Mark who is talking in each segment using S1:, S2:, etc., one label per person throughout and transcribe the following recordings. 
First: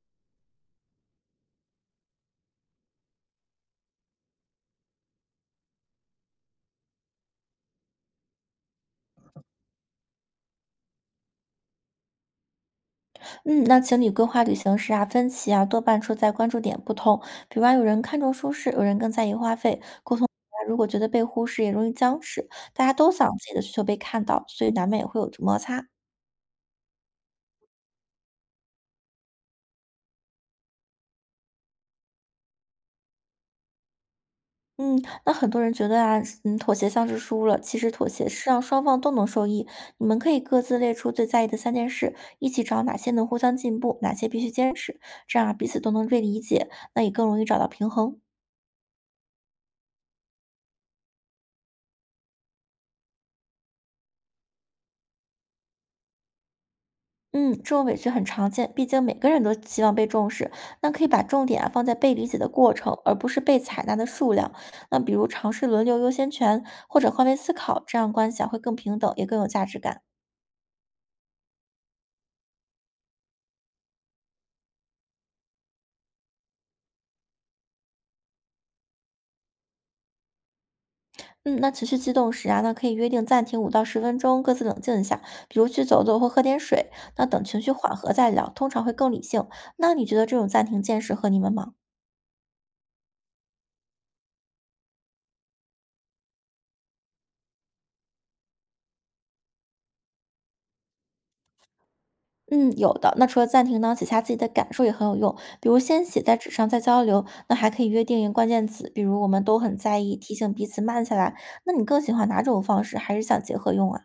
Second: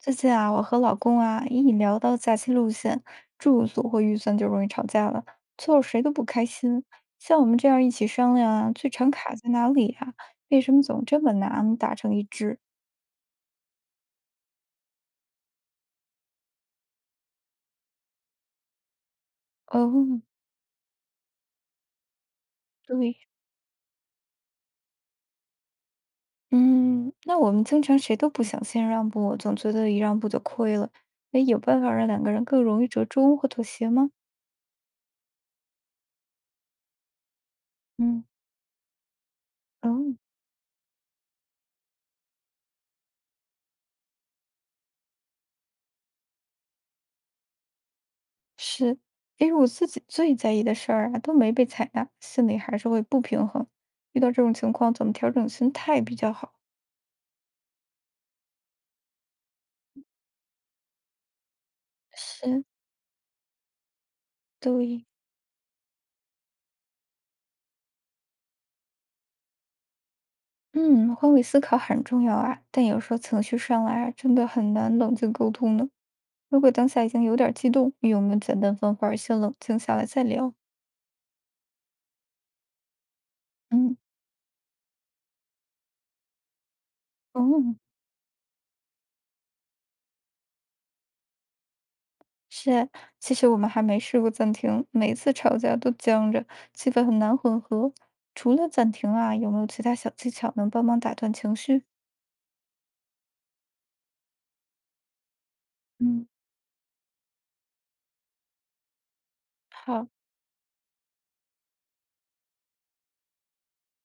S1: 最近啊，我和老公啊一聊到假期路线、住宿或预算，就容易吵架了，最后谁都不开心。像我们这样一起商量啊，最常卡在哪里啊？为什么总这么难达成一致？
S2: 嗯，那情侣规划旅行时啊，分歧啊多半出在关注点不同。比如啊，有人看重舒适，有人更在意花费。沟
S1: 哦，
S2: 通啊如果觉得被忽视，也容易僵持。大家都
S1: 对，
S2: 想自己的需求被看到，所以难免也会有摩擦。
S1: 嗯，那我们经常谁都不想先让步，总觉得一让步就亏了。哎，有办法让两个人更容易折中或妥协吗？
S2: 嗯，那很多人觉得啊，妥协像是输了，其实妥
S1: 嗯，
S2: 协是让双方都能受益。
S1: 哦，
S2: 你们可以各自列出最在意的三件事，一起找哪些能互相进步，哪些必须坚持，这样啊彼此都能被理解，那也更容易找到平衡。
S1: 是，因为我自己最在意的事儿啊都没被采纳，心里还是会不平衡。遇到这种情况，怎么调整心态比较好？
S2: 嗯，这种委屈很常见，毕竟每个人都希望被重视。那可以把重点啊放在被理解的
S1: 是，
S2: 过程，而不是被采纳的数量。那
S1: 对，
S2: 比如尝试轮流优先权，或者换位思考，这样关系啊会更平等，也更有价值感。
S1: 嗯，换位思考很重要啊，但有时候情绪上来啊，真的很难冷静沟通呢。如果当下已经有点儿激动，有没有简单方法儿先冷静下来再聊？
S2: 嗯，那情绪激动时啊，那可以约定暂停五到
S1: 嗯。
S2: 十分钟，各自冷静一下，比如去走走或喝点水。那等情绪
S1: 哦，
S2: 缓和再聊，通常会更理性。那你觉得这种暂停键适合你们吗？
S1: 是，其实我们还没试过暂停，每次吵架都僵着，气氛很难混合。除了暂停啊，有没有其他小技巧能帮忙打断情绪？
S2: 嗯，有的。那除了暂停呢，写下自己的感受也很有用，比如先写
S1: 嗯，
S2: 在纸上再交流。那还可以约定关键词，比如我们都很在
S1: 好，
S2: 意，提醒彼此慢下来。那你更喜欢哪种方式？还是想结合用啊？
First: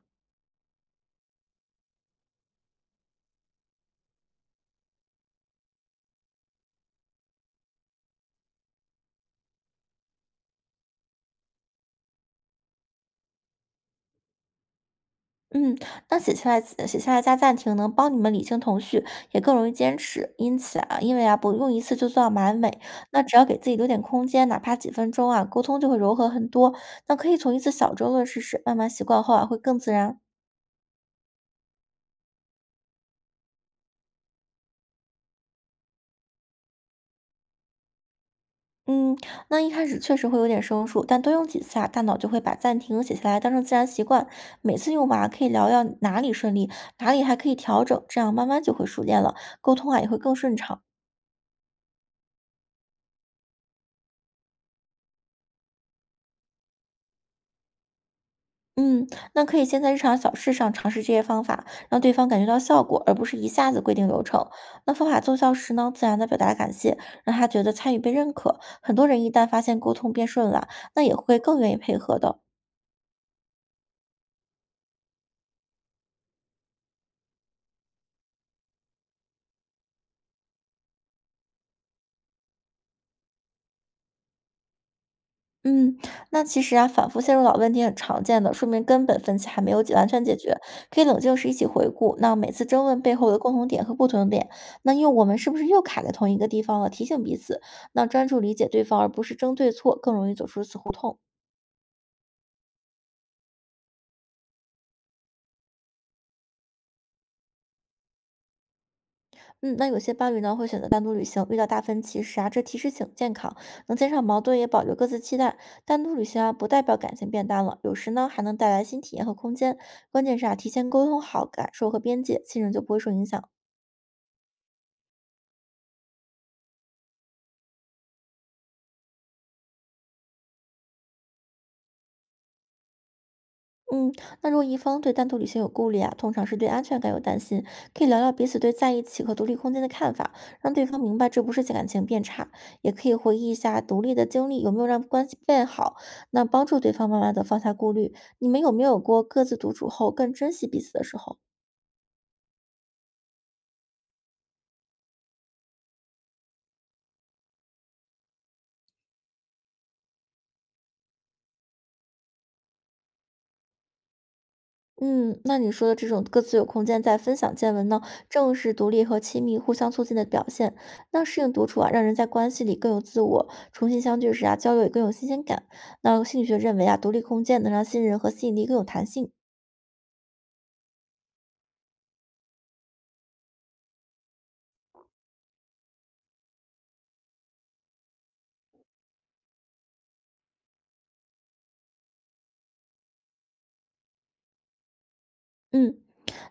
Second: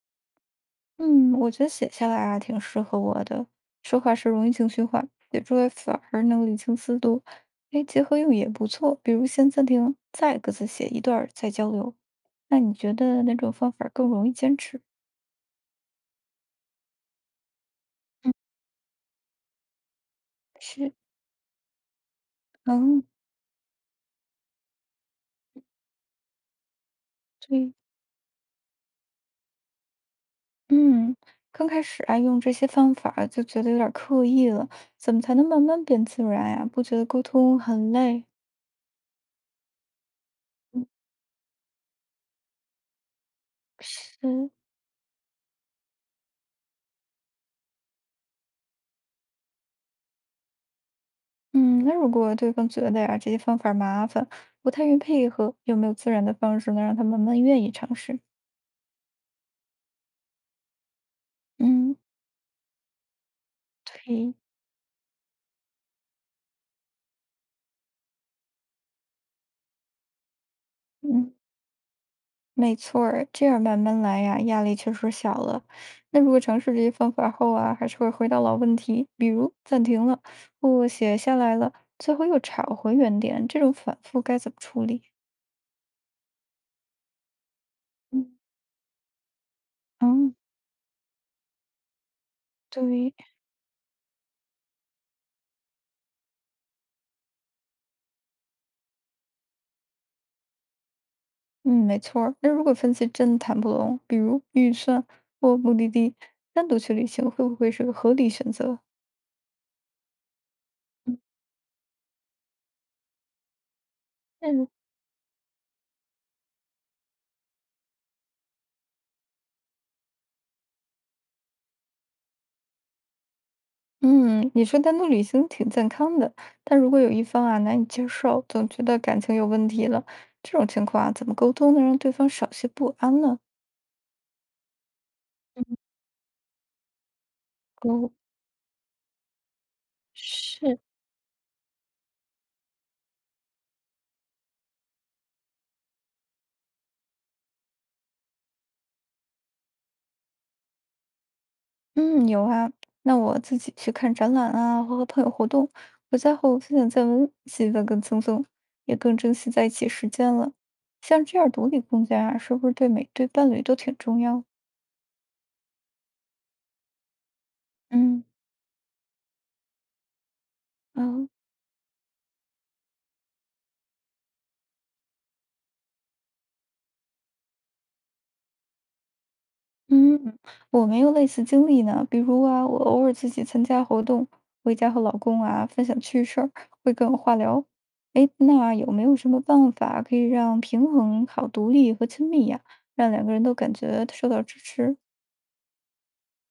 S1: 嗯，我觉得写下来啊，挺适合我的。说话时容易情绪化，写出来反而能理清思路。哎，结合用也不错，比如先暂停，再各自写一段儿，再交流。那你觉得哪种方法更容易坚持？
S2: 嗯，那写下来加暂停能帮你们理清头绪，也更容易坚持。因此
S1: 是。
S2: 啊，因为啊不用一次就做到完美，
S1: 嗯，
S2: 那只要给自己留点空间，哪怕几分钟啊，沟通就会柔和很多。那可以从一次
S1: 对。
S2: 小争论试试，慢慢习惯后啊会更自然。
S1: 嗯，刚开始啊，用这些方法儿就觉得有点儿刻意了，怎么才能慢慢变自然呀？不觉得沟通很累？
S2: 嗯，那一开始确实会有点
S1: 嗯，
S2: 生疏，但多用几次啊，大脑就会把暂停写下来当成自然习
S1: 是，
S2: 惯。每次用完啊可以聊聊哪里顺利，哪里还可以调整，这样慢慢就会熟练了，沟通啊也会更顺畅。
S1: 嗯，那如果对方觉得呀，这些方法儿麻烦，不太愿意配合，有没有自然的方式能让他慢慢愿意尝试？
S2: 嗯，那可以先在日常小事上尝试这些方法，
S1: 嗯，
S2: 让对方感觉到效果，而不是一下子规定流
S1: 对，
S2: 程。那方法奏效时呢，自然的表达感谢，让他觉得参与被认可。很多人一旦发现沟通变顺了，那也
S1: 嗯。
S2: 会更愿意配合的。
S1: 没错儿，这样慢慢来呀，压力确实小了。那如果尝试这些方法后啊，还是会回到老问题，比如暂停了，或写下来了，最后又找回原点，这种反复该怎么处理？
S2: 嗯，那其实啊，反复陷入老问题很常
S1: 嗯，
S2: 见的，说明根本分歧还没有解完全
S1: 嗯，
S2: 解决。可以冷静时一起回顾，那每次争论
S1: 对，
S2: 背后的共同点和不同点，那因为我们是不是又卡在同一个地方了？提醒彼此，那专注理解对方，而不是争对错，更容易走出死胡同。
S1: 嗯，没错儿。那如果分析真谈不拢，比如预算或目的地，单独去旅行会不会是个合理选择？
S2: 嗯，那有些伴侣呢会选择单独旅行，遇到大分歧时啊，这提示挺健康，能减少矛盾，
S1: 嗯。
S2: 也保留各自期待。单独旅行啊，不代表感情变淡了，有时呢还能带来新体验和空间。关键是啊，提前沟通好感受和边界，信任就不会受影响。
S1: 嗯，你说单独旅行挺健康的，但如果有一方啊难以接受，总觉得感情有问题了，这种情况啊，怎么沟通能让对方少些不安呢？
S2: 嗯，那如果一方对单独旅行有顾虑啊，通常是对安全感有担心，可以
S1: 哦，
S2: 聊聊彼此对在一起和独立空间的看法，让
S1: 是，
S2: 对方明白这不是感情变差，也可以回忆一下独立的经历有没有让关系变好，那帮助对方慢慢的放下顾虑。你们有没有过各自独处后更珍惜彼此的时候？
S1: 嗯，有啊，那我自己去看展览啊，或和朋友活动，回家后分享见闻，气氛更轻松，也更珍惜在一起时间了。像这样独立空间啊，是不是对每对伴侣都挺重要？
S2: 嗯，那你说的这种各自有空间在分享见闻呢，
S1: 嗯。
S2: 正是独立和亲密互相促进的表现。那
S1: 哦，
S2: 适应独处啊，让人在关系里更有自我，重新相聚时啊，交流也更有新鲜感。那心理学认为啊，独立空间能让信任和吸引力更有弹性。
S1: 嗯，我没有类似经历呢。比如啊，我偶尔自己参加活动，回家和老公啊分享趣事儿，会跟我话聊。哎，那有没有什么办法可以让平衡好独立和亲密呀、让两个人都感觉受到支持？
S2: 嗯。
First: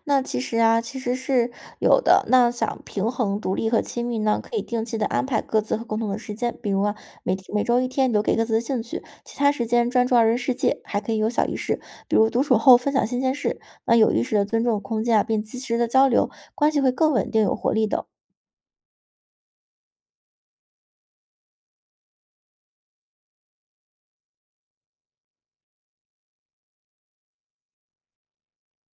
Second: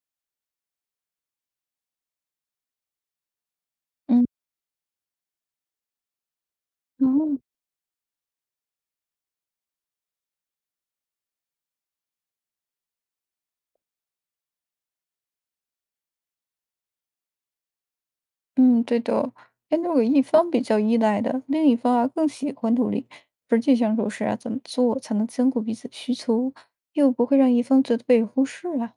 S2: 那其实是有的。那想平衡独立和亲密
S1: 嗯，
S2: 呢，可以定期的安排各自和共同的时间，比如啊，每
S1: 哦，
S2: 天每周一天留给各自的兴趣，其他时间专注二人世界。还可以有小仪式，比如独处后分享新鲜事。那有意识的尊重空间啊，并及时的交流，关系会更稳定有活力的。
S1: 嗯，对的哦。哎，如果一方比较依赖的，另一方啊更喜欢独立，实际相处时啊，怎么做才能兼顾彼此需求，又不会让一方觉得被忽视啊？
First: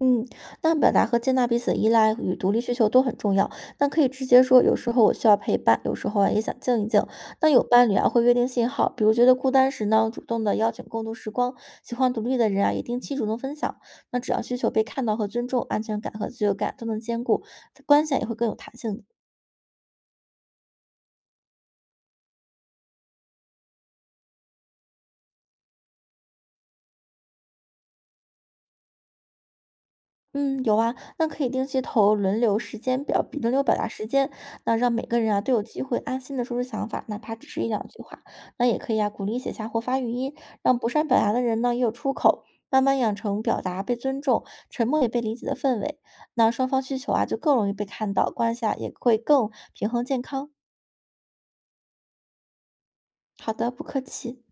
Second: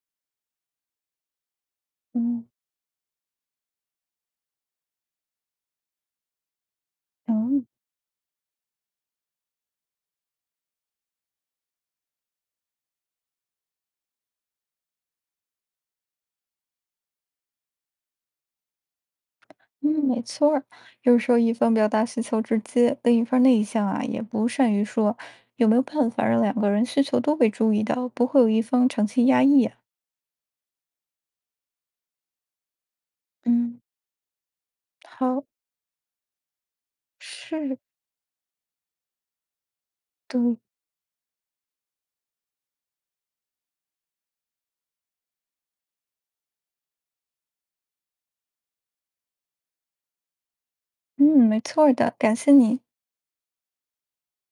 S2: 嗯，那表达和接纳彼此的依赖与
S1: 嗯，
S2: 独立需求都很重要。那可以直接说，有时候我需要陪伴，有时候啊也想静一静。那有
S1: 哦。
S2: 伴侣啊会约定信号，比如觉得孤单时呢，主动的邀请共度时光；喜欢独立的人啊，也定期主动分享。那只要需求被看到和尊重，安全感和自由感都能兼顾，关系啊也会更有弹性的。
S1: 嗯，没错儿。有时候一方表达需求直接，另一方内向啊，也不善于说，有没有办法让两个人需求都被注意到，不会有一方长期压抑呀、
S2: 嗯，有啊，那可以定期投轮流时间表，比轮流表
S1: 嗯，
S2: 达时间，那让每个人啊
S1: 好，
S2: 都有机会安心的说出想法，哪怕只是一
S1: 是，
S2: 两句话。那也可以啊，鼓励写下或发语音，
S1: 的，
S2: 让不善表达的人呢也有出口，慢慢养成表达被尊重、沉默也被理解的氛围。那双方需求啊就更容易被看到，关系啊也会更平衡健康。
S1: 嗯，没错儿的，感谢你。
S2: 好的，不客气。